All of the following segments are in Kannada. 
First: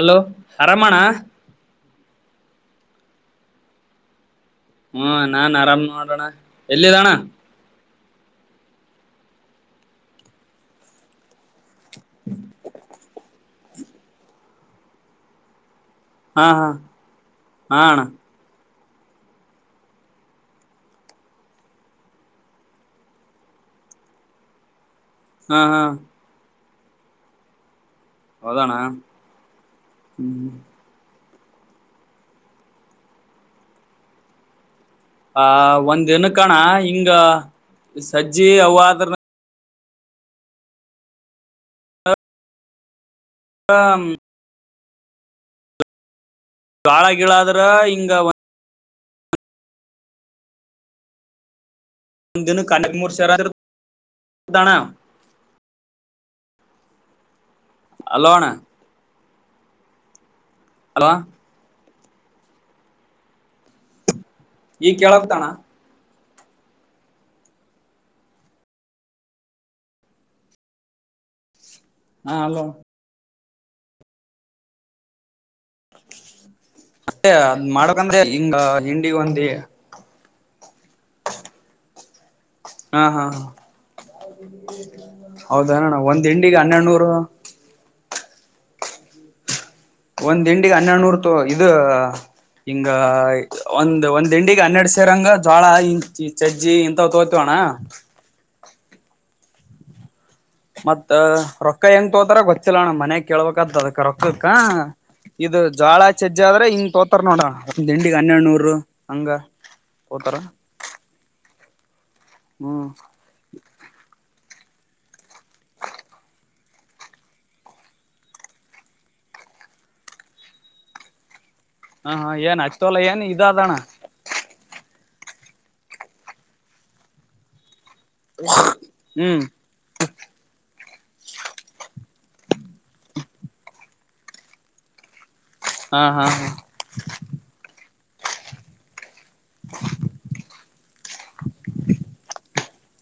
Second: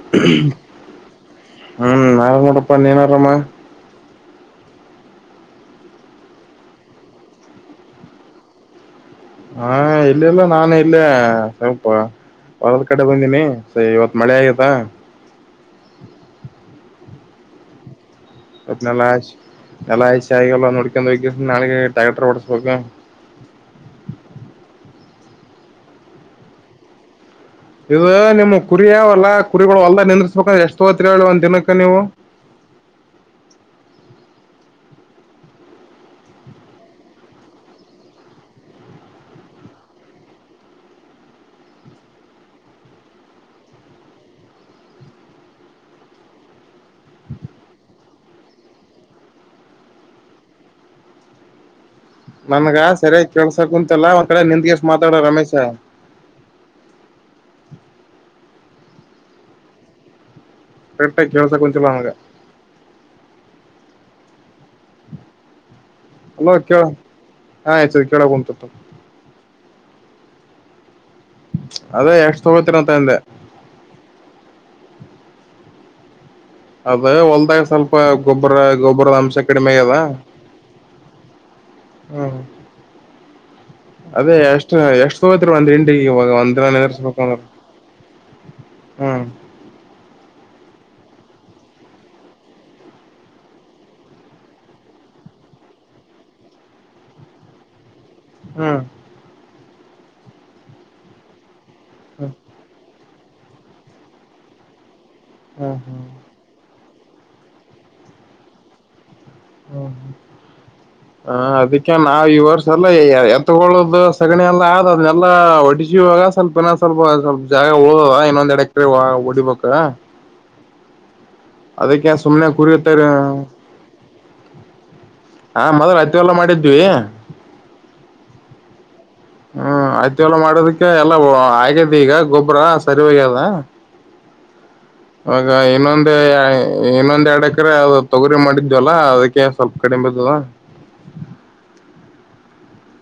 ಅಲೋ ಅರಾಮ್ ಹ್ಮ್ ನಾರ ನೋಡಪ್ಪಾ ನೀನ್ ಆರಾಮ ಹ್ಮ ನಾನ್ ಆರಾಮ್ ನೋಡಣ ಎಲ್ಲಿದ್ದಣ. ಹಾ ಇಲ್ಲೆಲ್ಲ ನಾನು ಇಲ್ಲೇ ಸ್ವಲ್ಪ ಹೊಲದ ಕಡೆ ಬಂದೀನಿ ಸೋ ಇವತ್ ಮಳೆ ಆಗೆದ. ಹಾ ಹಾ ಹಾ ಅಣ್ಣಾ. ನ ನಲ್ಲ ಆ ಎಲ್ಲಾ ಅಇಸಿಸಿ ನೋಡಕೊಂಡ ನಾ ಟ್ಯಾಕ್ರರ್ ಓಡಿಸ್ಬೇಕು ಹಾ ಹಾ ಇವ ನಿಮ್ ಹೌದಣ್ಣ ಕುರಿಯಾವಲ್ಲ ಕುರಿಗಳು ಹೋಲ್ಡಾಗ್ಗ್ ಹ್ಮ್ ನಿಂದ್ರಿಸಸ್ಬೇಕ್ರ ಎಷ್ಟ ತೊಗೊತಿರ್ ಹೇಳ್ ಹೋಲಿ ನಕ್ಕ ನೀವು [inaudible] ಆ ಒಂದ ದಿನ್ನಕ್ ಅಣ್ಣ ಹಿಂಗ ಸಜ್ಜಿ ಅವಾದ್ರ ಹಮ್ ಗಾಳ ಗಿಳಾದ್ರ ಹಿಂಗ. ದಿನಕ್ ನನ್ಗ ಹನ್ನೆರಡ್ ಮೂರ್ ಸರಿಯ ಸಾವಿರ ಕೆಲ್ಸ ಕುಂತಿಲ್ಲ ಒಂದ್ ಕಡೆ ಅಣ್ಣ ನಿಂದ್ಗಸ್ ಮಾತಾಡೂ ರಮೇಶ ಅಲೋ ಅಣ್ಣಾ ಹಲೋ ಕರೆಕ್ಟ್ ಆಗ ಕೆಲ್ಸ ಕುಂತಿಲ್ಲ ನನಗ ಈಗ ಕೇಳ ಕುಂತದಣ್ಣ ಅಲೋ ಕೇಳ ಹಾ ಆ್ಯಕ್ಚುಯಲಿ ಕೇಳಕುಂತತ್ ಅದೇ ಹಾ ಎಷ್ಟ ಹಲೋ ತೊಗೋತೀರ ಅಂತ ಅಂದೆ ಅದ ಅದ್ ಹೊಲ್ದಾಗ ಸ್ವಲ್ಪ ಮಾಡಕಂದ್ರೆ ಹಿಂಗ ಗೊಬ್ಬರ ಹಿಂಡಿಗ್ ಗೊಬ್ಬರದ ಅಂಶ ಒಂದಿ ಕಡಿಮೆ ಅದ.. ಹ್ಮ್ ಹಾ ಹಾ ಅದೇ ಎಷ್ಟ ಎಷ್ಟ್ ತಗೋತ್ರಿ ಒಂದ್ ಹಿಂಡಿ ಹೌದಣ ಒಂದ್ ಇವಾಗ ಹಿಂಡಿಗೆ ಒಂದ್ರಲ್ ಎರಸ್ ಹನ್ನೆರಡ್ನೂರು ಬೇಕ್ ಅಂದ್ರ. ಹ್ಮ್ ಒಂದ್ ಹಿಂಡಿಗ್ ಹನ್ನೆರಡ್ನೂರ್ ತೋ ಇದ ಹಿಂಗ ಒಂದ್ ಒಂದ್ ತಿಂಡಿ ಹನ್ನೆರಡ್ ಸೇರಂಗ ಜೋಳ ಇಂಚಿ ಚಜ್ಜಿ ಇಂತವ್ ತೋಗೊತಿವ್ವಣ್ಣ. ಹ್ಮ್ ಮತ್ತ ರೋ ಎನ್ ಹ್ಮ್ ತೋಗೋತಾರ್ ಗೊತ್ತಿಲ್ಲಣ ಮನ್ಯಾಗ್ ಕೇಳ್ಬೇಕಾದ್ದ ಅದಕ್ಕ ರೊಕ್ಕಕ್ಕ. ಇದು ಹ್ಮ್ ಹ್ಮ್ ಜೋಳ ಚಜ್ಜ ಆದ್ರೆ ಇ ತೋಗೋತಾರ ನೋಡಣ ಒಂದ್ ಹಿಂಡಿಗ್ ಹನ್ನೆಡ್ ನೂರು ಹಂಗ ಹ್ಮ ತೋತಾರ ಹಾ ಅಭಿ. ನಾವ್ ಈ ವರ್ಷ ಹ್ಮ್ ಎಲ್ಲ ಎತ್ತಗೊಳೋದು ಸಗಣಿ ಅಲ್ಲ.. ಆದ್ದದೆಲ್ಲ ಹೊಡಸಿವಾಗ ಸ್ವಲ್ಪ ನ ಸ್ವಲ್ಪ ಸ್ವಲ್ಪ ಜಾಗ ಹೋಗವ ಇನ್ನೊಂದ್ ಎಡ ಎಕ್ರಿ ಹೊಡಿಬೇಕ್. ಹ ಅದಕ್ಕೆ ಹಾ ಸುಮ್ನೆ ಏನ್ ಹತ್ತೋಲ್ಲ ಕುರಿಯುತ್ತರೆ. ಏನ್ ಇದ ಅದಣ ಹಾ ಮೊದಲ ಹತ್ತಿ ಹೊಲ ಮಾಡಿದ್ವಿ [unintelligible] ಹ್ಮ್ ಹತ್ತಿ ಹೊಲ ಮಾಡಿದಿಕ್... ಎಲ್ಲ ಹಾ ಆಗ್ಯದ ಈಗ ಗೊಬ್ಬ್ರ ಸರಿ ಹೋಗ್ಯದ ವಾಗ ಹಾ ಇನ್ನೊಂದೇ ಹಾ ಇನ್ನೊಂದ ಎರಡು ಎಕ್ಕರೆ. ತೊಗರಿ ಮಾಡಿದ್ವಲ್ಲಾ ಅದ್ ಏರ್ ಸ್ವಲ್ಪ ಕಡಿಮ್ ಬಿದ್ದದ..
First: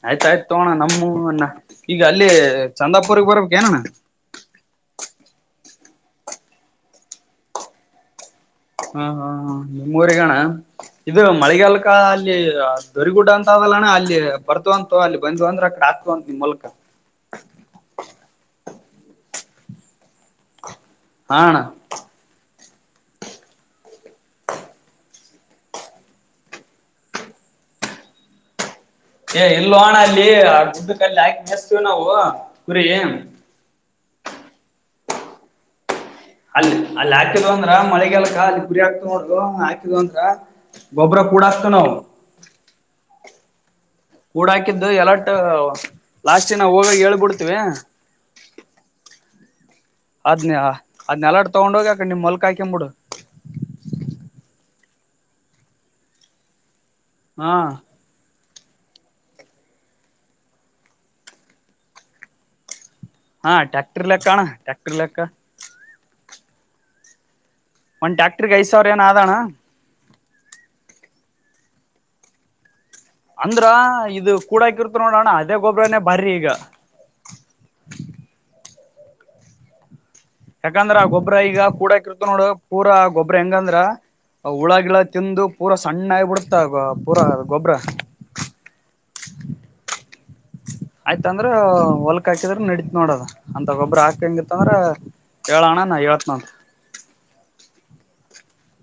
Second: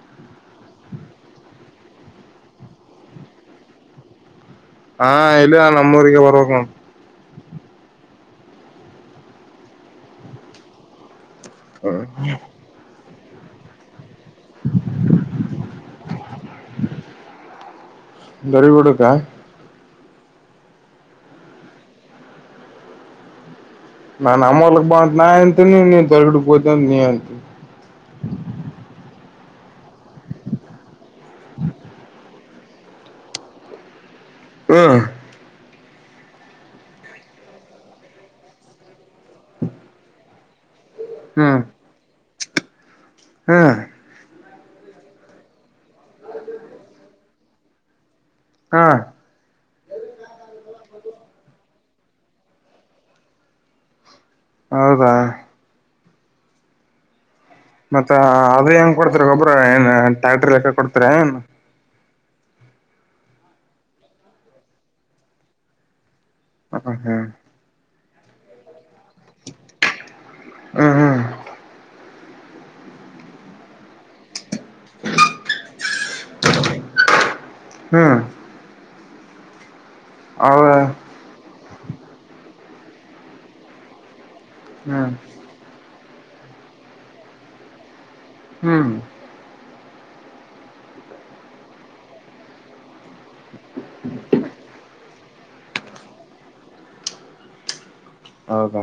ಆಯ್ತಾಯ್ತು ತೋಣ ನಮ್ಮ ಈಗ ಅಲ್ಲಿ ಚಂದಾಪುರ್ಗ್ ಬರ್ಬೇಕ ಏನಣ್ಣ ಹಾ ಇಲ್ಲ ನಮ್ಮೂರಿಗೆರ ಬರಬೇಕ ನೋಡ್ ಹಾ ಹಾ ನಿಮ್ಮುರಿಗನ ಇದು ಮಳೆಗಾಲಕ್ಕ ನೋ ಅಲ್ಲಿ ಗರಿ ಗುಡ್ಡದಂತಲ್ಲ ಅಲ್ಲಿ. ಬರ್ತವಂತ ತಗೋ ಅಲ್ಲಿ ಬಂದ್ ಅಂದ್ರ ಅಕಡೆ ಹಾಕ್ತವಂತ ನಿಮ್ಮ ಮೂಲಕ. ಗ ಹಾ ಅಣ ನಾ ನಮ್ ಹೊಲಕ್ ಬಾ ಅಂತ್ ನಾ ಅಂತೀನಿ ನೀ ಗರಿಬಿಡಾಕ್ ಹೋತಿ ಅಂತ ನೀ ಅಂತಿ. ಏ ಇಲ್ಲೋ ಅಣ ಅಲ್ಲಿ ಆ ದುಡ್ಡ ಕಲ್ಲಿ ಹಾಕಿ ಬಸ್ತೀವಿ ನಾವು ಕುರಿ ಹ ಅಲ್ಲಿ ಅಲ್ಲಿ ಹಾಕಿದ್ವ ಅಂದ್ರ ಮಳಿಗಾಲಕ್ಕ ಅಲ್ಲಿ ಕುರಿ ಆ ನೋಡದು ಹಾಕಿದ್ವು ಅಂದ್ರ ಗೊಬ್ರ ಕೂಡಾಕ್ತಿವ್ ನಾವು. ಹಾ ಕೂಡ ಹಾಕಿದ್ದು ಎಲ್ಲಟ ಲಾಸ್ಟಿಗ್ ನಾವ್ ಹೋಗಾಗ್ ಹೇಳ್ಬಿಡ್ತಿವಿ ಹಾ ಅದ್ನ್ಯಾ ಅದ್ನೆಲ್ಲಾಡ್ ತೊಗೊಂಡ್ ಹೋಗಿ ಆ ಕಡೆ ನಿಮ್ ಮಲ್ಕ ಹಾಕಂಬಿಡು. ಹೌದಾ ಹಾ ಮತ್ತ ಆಲ್ ಅ ಹೆಂಗ್ ಕೊಡ್ತೀರ ಗೊಬ್ರ ಏನ್ ಟ್ಯಾಕ್ಟ್ರ ಲೆಕ್ಕ ಕೊಡ್ತೀರ ಏನ್? ಹಾ ಟ್ರ್ಯಾಕ್ಟರ್ ಲೆಕ್ಕಣ ಟ್ರ್ಯಾಕ್ಟರ್ ಲೆಕ್ಕ. ಹ ಹ್ಮ್ ಒಂದ ಟ್ಯಾಕ್ಟ್ರಿಗೆ ಐದ್ ಸಾವ್ರ ಏನ ಆದಣ್ಣ ಉ ಹ್ಮ್ ಅಂದ್ರ ಇದು ಕೂಡಾಕಿರ್ತಿವ್ ನೋಡೋಣ ಅದೇ ಗೊಬ್ರನೇ ಬಾರಿ ಈಗ ಹ್ಮ್ ಅವ ಯಾಕಂದ್ರ ಆ ಗೊಬ್ರ ಈಗ ಕೂಡಾಕಿರ್ತಿವ್ ನೋಡು ಪೂರಾ ಗೊಬ್ರ ಹೆಂಗಂದ್ರ ಅವ್ ಹುಳ ಗಿಳ ಹ್ಮ್ ತಿಂದು ಪೂರ ಸ್ ಸಣ್ಣಾಗಿ ಬಿಡುತ್ತಾ ಗೊ ಪೂರಾ ಗೊಬ್ರ. ಹ್ಮ್ ಆಯ್ತ ಅಂದ್ರ ಹೊಲ್ಕ್ ಹಾಕಿದ್ರ ನಡೀತ್ ನೋಡದು ಅಂತ ಗೊಬ್ರ ಹಾಕಂಗಿತ್ತಂದ್ರ ಹೇಳಣ್ಣ ನಾ ಹೇಳ್ತ್ನ ಹೌದಾ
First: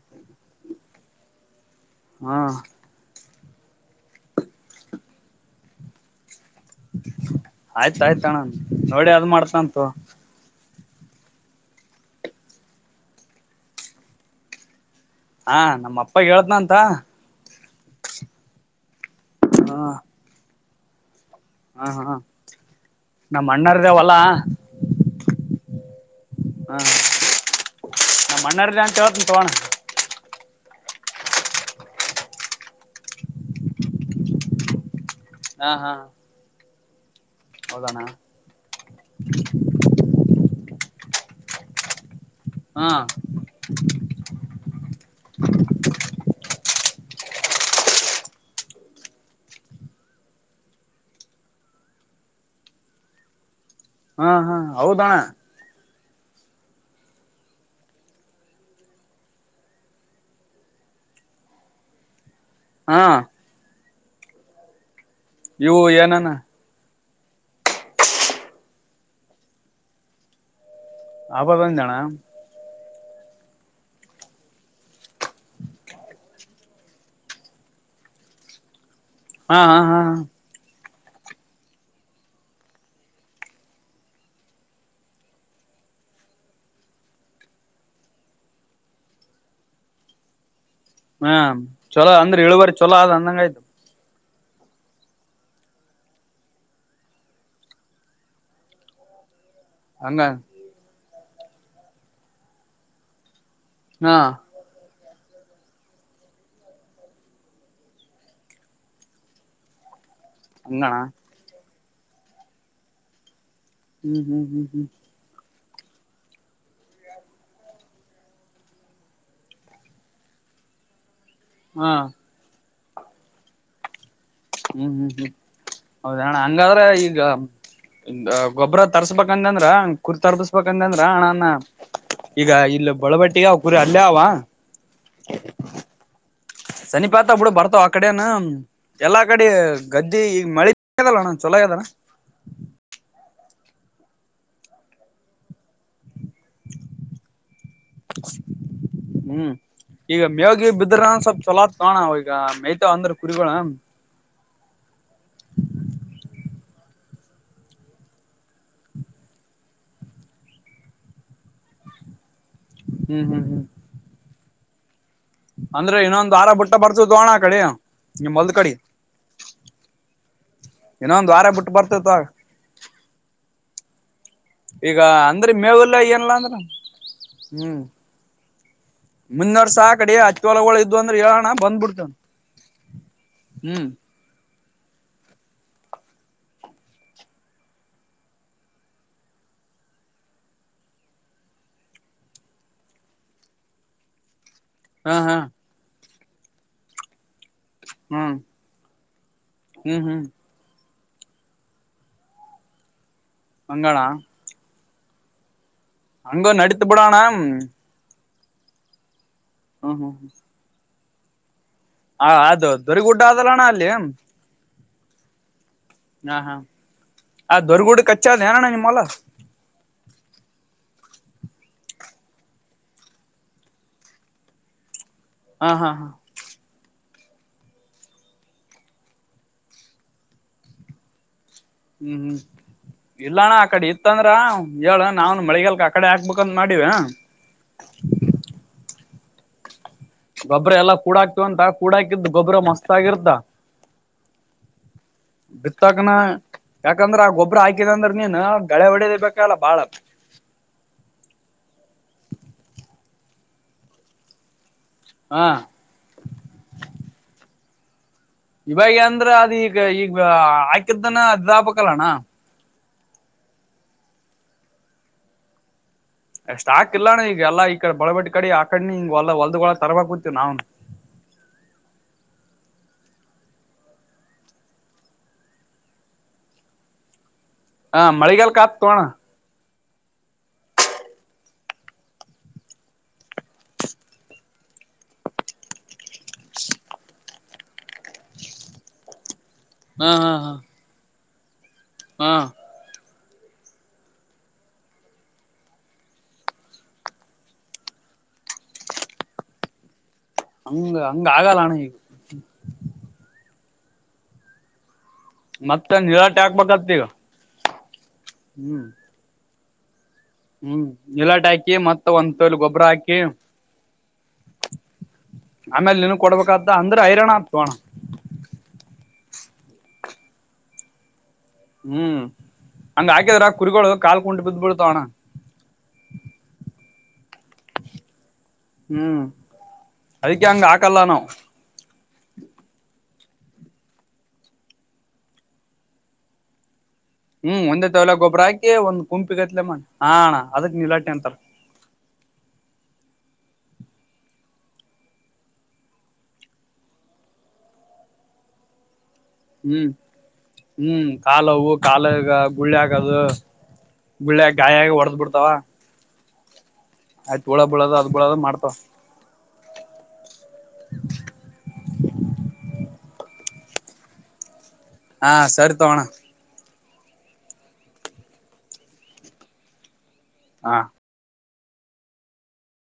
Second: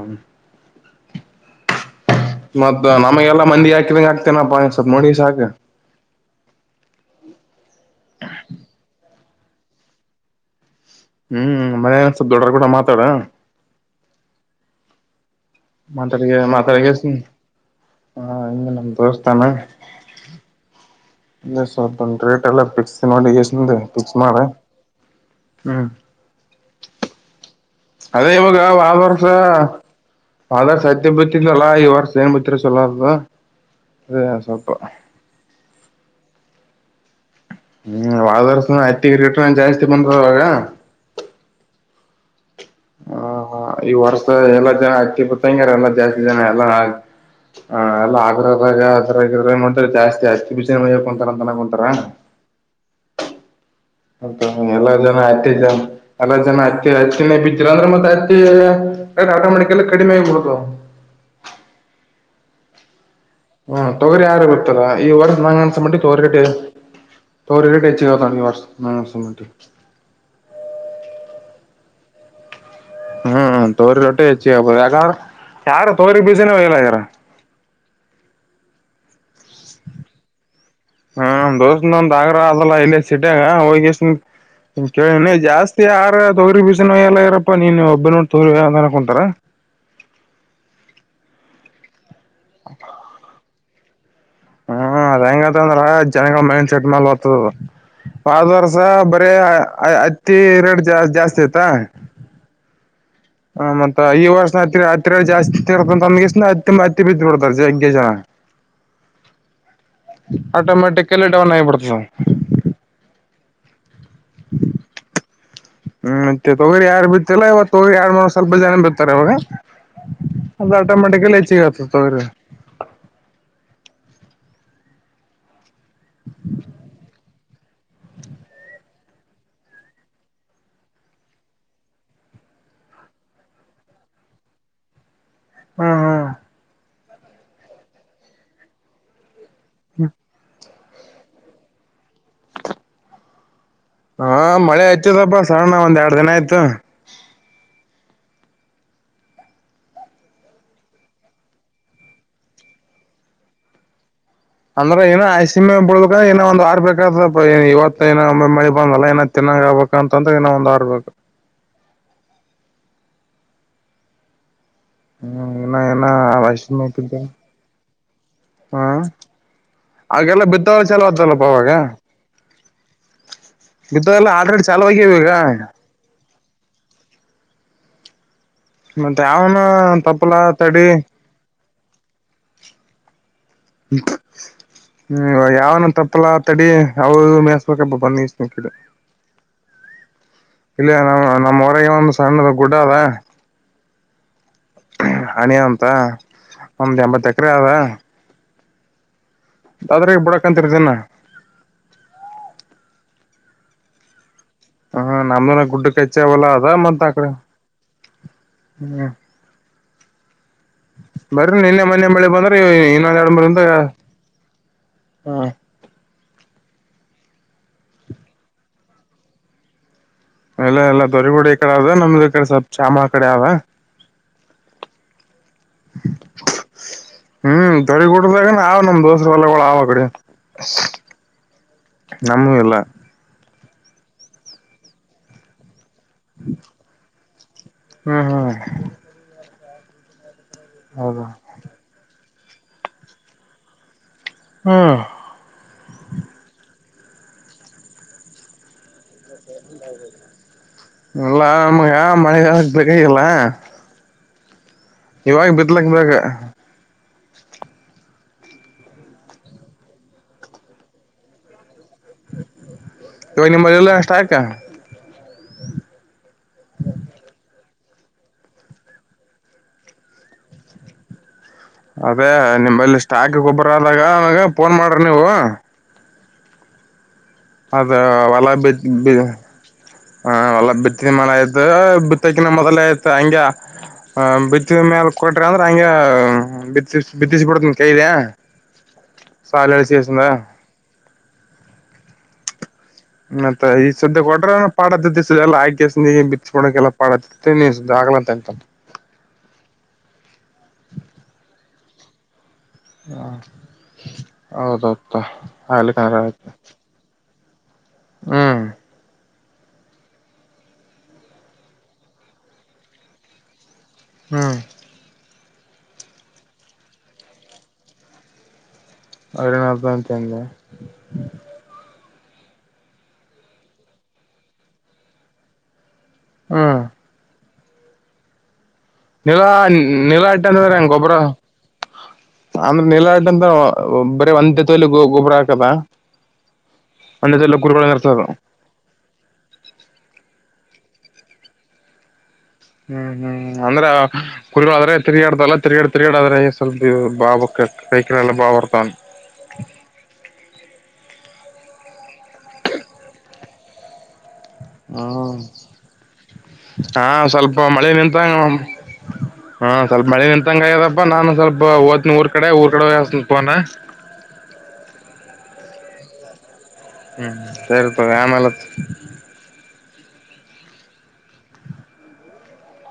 ಹಾ ಮದ್ದ ನ ಆಮಾಗ ಎಲ್ಲಾ ಮಂದಿ ಹಾಕಿದಂಗೆ ಹಾಕ್ತೇನಪ್ಪ ಸ್ವಲ್ಪ ನೋಡಿ ಸಾಕ. ಆಯ್ತಾಯ್ತಣ್ಣ ನ್ ನೋಡಿ ಅದ್ ಮಾಡ್ ತನ್ ತಗೋ ಹ್ಮ್ ಮನೆಯ ಒಂದ ಸ್ವಲ್ಪ ದೊಡ್ಡರ್ ಕೂಡ ಮಾತಾಡ. ಹಾ ನಮ್ಮ ಅಪ್ಪಗ್ ಮಾತಡಿಯೆ ಹೇಳ್ತ್ನಂತ ಮಾತಾಡ್ ಗೆಸಿ ಹಾ ಇನ್ನು ನಮ್ ದೋಸ್ ತಮ ಹ ಹಂಗೆ ಹ ಸ್ವಲ್ಪ ಹಾ ರೇಟ್ ಎಲ್ಲ ಫಿಕ್ಸ್ ಮಾಡಿ ನಮ್ ಎಷ್ಟಂದ ಅಣ್ಣರ್ದೇ ಹೊಲ ಫಿಕ್ಸ್ ಮಾಡ ಹ್ಮ್ ಹ ಅದೇ ನಮ್ ಇವಾಗ ಅಣ್ಣರ್ದೇ ವಾದ ಅಂತ ವರ್ಷ ಹೇಳ್ತನ್ ತಗೋಣ ವಾದ ವರ್ಷ ಮತ್ತ ಬತ್ತಿದಲ್ಲಾ ಈ ವರ್ಷ ಏನ್ ಬತ್ತರ ಚಲಾರದು ಅದೇ ಸ್ವಲ್ಪ ಹ ಹಾ ಹೌದಣ್ಣ ಹ್ಮ್ ವಾಳರ್ಸನ ಹತ್ತಿಗಿರಿಗಟ್ರ ಜಾಸ್ತಿ ಬಂದವಾಗ ಹಾ ಹ ಈ ವರ್ಷದ ಎಲ್ಲಾ ಜನ ಆತಿ ಬತ್ತಂಗಾರ ಎಲ್ಲಾ ಜಾಸ್ತಿ ಜನ ಎಲ್ಲಾ ಆ ಹಾ ಎಲ್ಲ ಆಗ್ರದಾಗ ಅದ್ರ ಮತ್ತೆ ಜಾಸ್ತಿ ಬಿನ ಮಂತಾರ ಅಂತನೊಂತಾರ ಹಾ ಅಂತ ಹಾ ಎಲ್ಲ ಹೌದಣ ಜನ ಆತಿದ್ದ ಎಲ್ಲ ಜನ ಹತ್ತಿ ಹತ್ತಿನೇ ಬಿದ್ದಿಲ್ಲ ಅಂದ್ರೆ ಮತ್ತೆ ಹತ್ತಿ ಆಟೋಮೆಟಿಕಲ್ಲಿ ಕಡಿಮೆ ಆಗಬಿಡ್ತೌ ಹಾ ಹ್ಮ್ ತೊಗರಿ ಯಾರು ಗೊತ್ತಾ ಇವತ್ ಇವು ನಂಗಂಸಮಟ್ಟಿಗೆ ತೋರ ಏನನ ಕಟ್ಟೆ ತೋರರು ಕಳಚ ಕತ ಈ ವರ್ಷ ನ ವರ್ಷ ಆಬದೊಂದ್ ಜಣ ಹ್ಮ್ ತೋರಿ ರೊಟ್ಟೆ ಹೆಚ್ಚಿ ಆಗ್ಬೋದು ಯಾಕ್ರ ಯಾರ ತೋರಿ ಬೀಜನ ಇಲ್ಲ ಯಾರ ಹಾ ಹಾ ಹಾಾ ಹ್ಮ ದೋಸ ಒಂದ ಆಗ್ರಹ ಅದಲ್ಲ ಇಲ್ಲಿ ಸಿಟಾಗ ಹೋಗಿ ಕೇಳೀನಿ ಜಾಸ್ತಿ ಯಾರ ತೊಗ್ರಿ ಬಿಸಿನ ಎಲ್ಲ ಇರಪ್ಪಾ ನೀನ್ ಒಬ್ಬ ನೋಡ್ ತೊರಿ ಅ ಕೊಂಟರ ಹ್ಮ ಚಲೋ ಅಂದ್ರ ಏಳುವಾರಿ ಚೊಲೊ ಅಂದಂಗ್ ಆಯತು ಹ್ಮ ಅದ ಹೆಂಗಂತಂದ್ರ ಜನಗಳ ಮೈಂಡ್ ಸೆಟ್ ಮೇಲ್ ಹೊತ ಆದ್ ವೊದ್ ವರ್ಸ ಬರೀ ಹಂಗ ಅತಿ ರೇಟ್ ಜ ಜಾಸ್ ಸಿತಾ ಹ ಮತ್ ಹಾ ಈ ವರ್ಷ ಹತ್ತಿ ಹ ತಿರ್ಗ ಜಾಸ್ತಿ ಹತ್ ಹತ್ತಿ ಬಿದ್ದಬುಡತ್ವ ಜಗ್ಗಿ ಜಣ ಹಂಗಣ ಆಟೋಮೆಟಿಕಲಿ ಡವನ್ ಆಗಿಬಿಡ್ತ ಹ್ಮ ಹ್ಮ್ ಹ್ಮ್ ಹ್ಮ್ ಹ್ಮ್ ಹ್ಮ ಮತ್ತೆ ತೊಗರಿ ಯಾರ ಬಿತ್ತಿಲ್ಲ ಇವಾಗ ತೊರಿ ಯಾರ್ ಮಾಡ್ ಸ್ವಲ್ಪ ಜನ ಬಿತ್ತಾರ ಆವಾಗ ಅದು ಆಟೋಮೆಟಿಕಲಿ ಚಿಯತ್ ಹಾ ತೊಗರಿ ಹ್ಮ್ ಹ್ಮ್ ಹ್ಮ್ ಹೌದಾ ಅಣ್ಣ ಹಂಗಾದ್ರ ಈಗ ಗ ಗೊಬ್ಬ್ರ ತರ್ಸ್ಬೇಕಂದಂದ್ರ ಕುರಿ ತರ್ಬಸ್ಬೇಕಂದಂದ್ರ ಅಣಾ ನಾ ಈಗ ಇಲ್ಲಿ ಬಳಬಟ್ಟಿ ಅವ ಕುರಿ ಅಲ್ಲೇ ಅವ ಹ್ಞಾಂ ಹ್ಞಾಂ ಸನಿಪಾತಾವ ಬಿಡು ಬರ್ತಾವ ಆ ಕಡೆನ ಎಲ್ಲಾ ಕಡಿ ಗದ್ದಿ ಈಗ್ ಮಳಿ ಲಣ್ಣ ಚೊಲ ಆಯದಣ್ಣ ಹಾ ಮಳೆ ಹತ್ತೆದಪಾ ಸಣ್ಣ ಒಂದ್ ಯಾ ಏನಾಯ್ತು [inaudible] ಹ್ಮ್ ಈಗ ಮೇವ್ ಗಿವ್ ಬಿದ್ರ ಸ್ವಲ್ಪ ಚಲೊ ಆತದೊಣ್ಣ ಅವ ಈಗ ಮೆಯ್ತಾವ ಅಂದ್ರ ಕುರಿಗೋಳ ಅಂದ್ರೆ ಏನ ಸಿಮೆ ಬಳ ಇನ್ನ ಒಂದ್ ಆರ್ಬೇಕಾದ ಇವತ್ತ ಏ ಮಳಿ ಬಂದಲ್ಲ ಏನ ತಿನ್ನ ಆಗ್ಬೇಕ ಅಂತಂದ್ರೆ ಇನಾ ಒಂದ್ ಆರ್ಬೇಕು ಹ್ಮ್ ಹ್ಮ್ ಹ್ಮ್ ಹ್ಮ್ ಇನ್ನ ಅಂದ್ರೆ ಇನ್ನೊಂದ್ ವಾರ ಬಿಟ್ಟ ಬರ್ತದ ಏನಷ್ಟತಿದ್ದ ತೋಣ ಆ ಕಡಿ ನಿಮ್ ಹೊಲ್ದ ಕಡಿ ಹ್ಮ ಹಾಗೆಲ್ಲ ಬಿದ್ದವ ಚಲ ಇನ್ನೊಂದ್ ಅತಲ್ಲಪ್ಪ ವಾರ ಅವಾಗ ಬಿಟ್ಟು ಬರ್ತೇತ ಇ ಎಲ್ಲ ಆ್ರಡ್ ಚಾಲುವ್ಯಾವ ಈಗ ಅಂದ್ರೆ ಮೇವಿಲ್ಲ ಏನಿಲ್ಲ ಅಂದ್ರ ಹ್ಮ್ ಮತ್ತೆ ಯಾವನ ಮುನ್ನರ್ಸ ಕಡೆ ತಪ್ಪಲ ಹಚ್ಚ ಒಲ ಒಳ ತಡಿ ಇದ್ ಅಂದ್ರೆ ಹೇಳೋಣ ಬಂದ್ಬಿಡ್ತಾನ ಇಕ್ ಹ್ಮ್ ಯಾವನ ತಪ್ಪಲ್ಲ ತಡಿ ಅವ್ ಮೇಸ್ಬೇಕಬ್ಬ ಬನ್ನಿ ಇಷ್ಟ್ಣ ಕಡೆ ಇಲ್ಲಿ ನಮ್ ನಮ್ಮ ಹೊರಗೆ ಒಂದು ಸಣ್ಣದ ಗುಡ ಅದೆ ಹಾ ಹಾ ಹಣಿಯ ಅಂತ ಒಮ್ದ್ ಎಂಬತ್ತ ಹ್ಮ್ ಹ್ಮ್ ದಾದ್ರಗ್ ಹ್ಮ್ ಬಿಡಕಂತರರ್ದನ ಮಂಗಳ ಹ ನಮ್ದನ ಗುಡ್ಡ ಕಚ ಒಲ ಅದ ನಡೀತ್ ಮಂತಾ ಬಿಡೋಣ ಕಡೆ ಹ್ಮ್ ಹ್ಮ ಹಾ ಹ್ಮ್ ನಿನ್ನೆ ಮನ್ನೆ ಹ ಮಳೆ ಬಂದ್ರೆ ಅದು ಇನ್ನೊಂದು ದೊರಿಗುಡ್ಡ ಎರಡು ಮರ್ಂತ ಅದಲ್ಲಣ್ಣ ಅಲ್ಲಿ ಹಾ ಹಾ ಹಾ ಆ ದೊರ್ಗೂಡ ಕಚ್ಚನಣ್ಣ ನಿಮ್ಮಲ್ಲ ಎಲ್ಲ ಎಲ್ಲ ದೊರಿಗೋಡಿ ಈ ಕಡೆ ನಮ್ದು ಈ ಕಡೆ ಸ್ವಲ್ಪ ಚಾಮ ಆ ಕಡೆ ಆದ. ಹ ಹಾ ಹಾ ಹ್ಮ್ ತೊರಿಗುಡ್ಡದಾಗ ನಾವು ನಮ್ ದೋಸ್ರು ಎಲ್ಲಗಳ ಆವ ಬಿಡಿ ಹ್ಮ್ ಹ್ಮ್ ಇಲ್ಲಾಣ ಕಡೆ ಇತ್ತಂದ್ರಾ ಹೇಳು ನಾವುನು ಮಳಿಗಲ್ ಹಾಕ್ ಕಡೆ ಹಾಕ್ಬೇಕಂತ ಮಾಡಿರ. ಹ್ಮ್ ಹ್ಮ್ ಗೊಬ್ರ ಎಲ್ಲ ಹೌದಾ ಕೂಡಾಕ್ತ ಅಂತ ಕೂಡಾಕಿ. ಗೊಬ್ಬರ ಮಸ್ತ್ ಆಗಿರ್ತ. ಹ್ಮ್ ಇರ್ತವ ಕಣ. ಯಾಕಂದ್ರ ಆ ಗೊಬ್ಬ್ರ ಹಾಕಿದ ಅಂದ್ರ ನೀನ್ ಕಳೆ ಹೊಡಿಲೆ ಬೇಕ್. ಎಲ್ಲಾ ನಮ್ಗೆ ಮಳೆಗಾಲ ಬಿಡಿ ಇಲ್ಲ ಹ ಇವಾಗ ಬಿತ್ಲಕ್ಕ ಬೇಕ್. ಇವಾಗ ಅಂದ್ರ ಅದ ಈಗ ಈಗ ಆಕ್ಕಿತ್ತನ ಅರ್ದಾಗಬೇಕಲ್ಲ ಅಣ್ಣಾ. ಇವಾಗ ನಿಮ್ಮಲ್ಲಿ ಎಲ್ಲ ಅಷ್ಟ ಹಾಕ್. ಸ್ಟಾಕ್ ಇಲ್ಲಾ ಅಣ್ಣಾ ಈಗ ಎಲ್ಲಾ ಈಗ್. [unintelligible] ಅದೇ ನಿಮ್ಮಲ್ಲಿ ಸ್ಟಾಕ್ ಗೋಬ್ಬರ ಆದಾಗ ಅವಂಗ ಫೋನ್ ಮಾಡ್ರಿ ನೀವು. ಅದ ಹ ಹೊಲ ಮಳಿಗಾಲಕ್ ಆತ್ ಬಿದ್ದ ತೋಣ ಬಿ ಹಾ [unintelligible] ಮಾಲ ಆಯ್ತ ಬಿತ್ತಕಿನ ಮೊದಲೇ ಆಯ್ತ್ ಹಂಗ ಬಿತ್ತಿದ ಮ್ಯಾಲ ಕೊಟ್ರ ಅಂದ್ರ ಹಂಗೆ ಅ ಬಿತ್ತಿಸಿ ಬಿತ್ತಿಸಿಬಿಡ್ತನ್ ಕೈಲ್ಯಾ. ಸಾಲ ಐಸಿಸಿಯಿಂದ. ಹಾ ಮತ್ತ ಈ ಸದ್ದ ಕೊಟ್ರ ಅಂದ್ರ ಪಾಡಾತ್ತತಿ ಸ ಎಲ್ಲ ಆಕ್ಕಿಸಿಂದ್ ಬಿಚ್ಚಿಕೋಡಕೆಲ್ಲಾ ಪಾಡತ್ತತಿ ನೀ [unintelligible] ಹಂಗ್ ಆಗಲ್ಲ ಅಣ್ಣಾ. ಹಾ ಹೌದು ಹೌದು. ಮತ್ತೆ [unintelligible] ಹ್ಮ್ ಹ್ಮ್ ಇಲಟ ಹಾಕಿ ಮತ್ತೆ ಇನ್ನೊಂದು ತಲೋ ಗೊಬ್ಬರ ಹಾಕಿ ಹಾ ಆಮೇಲೆ ನಿನಗ್ ಕೊಡಬೇಕ್ ಆತ್ತ ಅಂದ್ರ ಹೈರಾಣ ಆಗುತ್ತೆ ಅಣ್ಣಾ. ಹೈರಾಣಾ ಆಗುತ್ತೆ ಅಂತೆ ಅಂದೆಯ. ಹೂ ಹಂಗ ಹಾಕಿದ್ರ ಕುರಿಗಳು ಕಾಲು ಕುಂಟು ಬಿದ್ದು ಬೀಳುತ್ತವೆ ಅಣ್ಣಾ. ಹ ನೀಲ ಅ ಅದಕ್ಕೆ ಹಂಗ ನಿಟ್ಟನ ಹಾಕಲ್ಲ ಗೊಬ್ಬರ ನಾವು ಆಮೇಲೆ [unintelligible] [unintelligible] ಬರೀ ಒಂದು ತೊಲೆ ಗೊಬ್ಬರ ಹಾಕೋದ. ಹ್ಮು ಒಂದೇ ತೊಲೆ ಗೊಬ್ಬರ ಹಾಕಿ ಒಂದು ಗುಂಪಿ ಗಟ್ಟಲೆ ಮಾಡ್ ಹ ಅಣ್ಣಾ. ಅದಕ್ಕೆ ನೀಲಾಟಿ ಅಂತಾರ. ಹ್ಮ್ ಹ್ಮ್ ಅಂದ್ರ ಕುರಿಗಳು ಆದರೆ ತಿರುಗಾಡುತ್ತವೆ ಅಲ್ವ ಅದಕ್ಕೆ ತಿರಗಾಡಿ ತಿರಗಾಡಿ ಆದ್ರ ಸ್ವಲ್ಪ ಇವು ಭಾವ ಕೈ ಕಾಲು ಬಾವು ಬರ್ತಾವ್ ಅಂತ. ಹ್ಮ್ ಹ್ಮ್ ಕಾಲು ಅವು ಕಾಲ್ ಈಗ ಗುಳ್ಳಿ ಆಗೋದ್ ಹ್ಮ್ ಹಾ ಆಯ್ತ್ ಸ್ವಲ್ಪ ಹುಳ ಮಳೆ ಬೀಳೋದು ಅದ್ ನಿಂತಂಗ ಬೀಳೋದು ಮಾಡ್ತಾವ ಹಾ ಹ್ಮ ಸ್ವಲ್ಪ ಮಳೆ ನಿಂತಂಗ ಹಾಗಿದೆಪ್ಪಾ ನಾನು ಸ್ವಲ್ಪ ಹೊತ್ತನ್ ಊರ ಕಡೆ ಹೋಗುತ್ತೇನೆ ಊರ ಕಡ [unintelligible] ಒನ್ ಹ ಸರಿ ತೊಗೊ ಅಣ್ಣಾ. ಹ್ಮ್ ಸರಿಪ ಆಮೇಲತ್ ಹಾ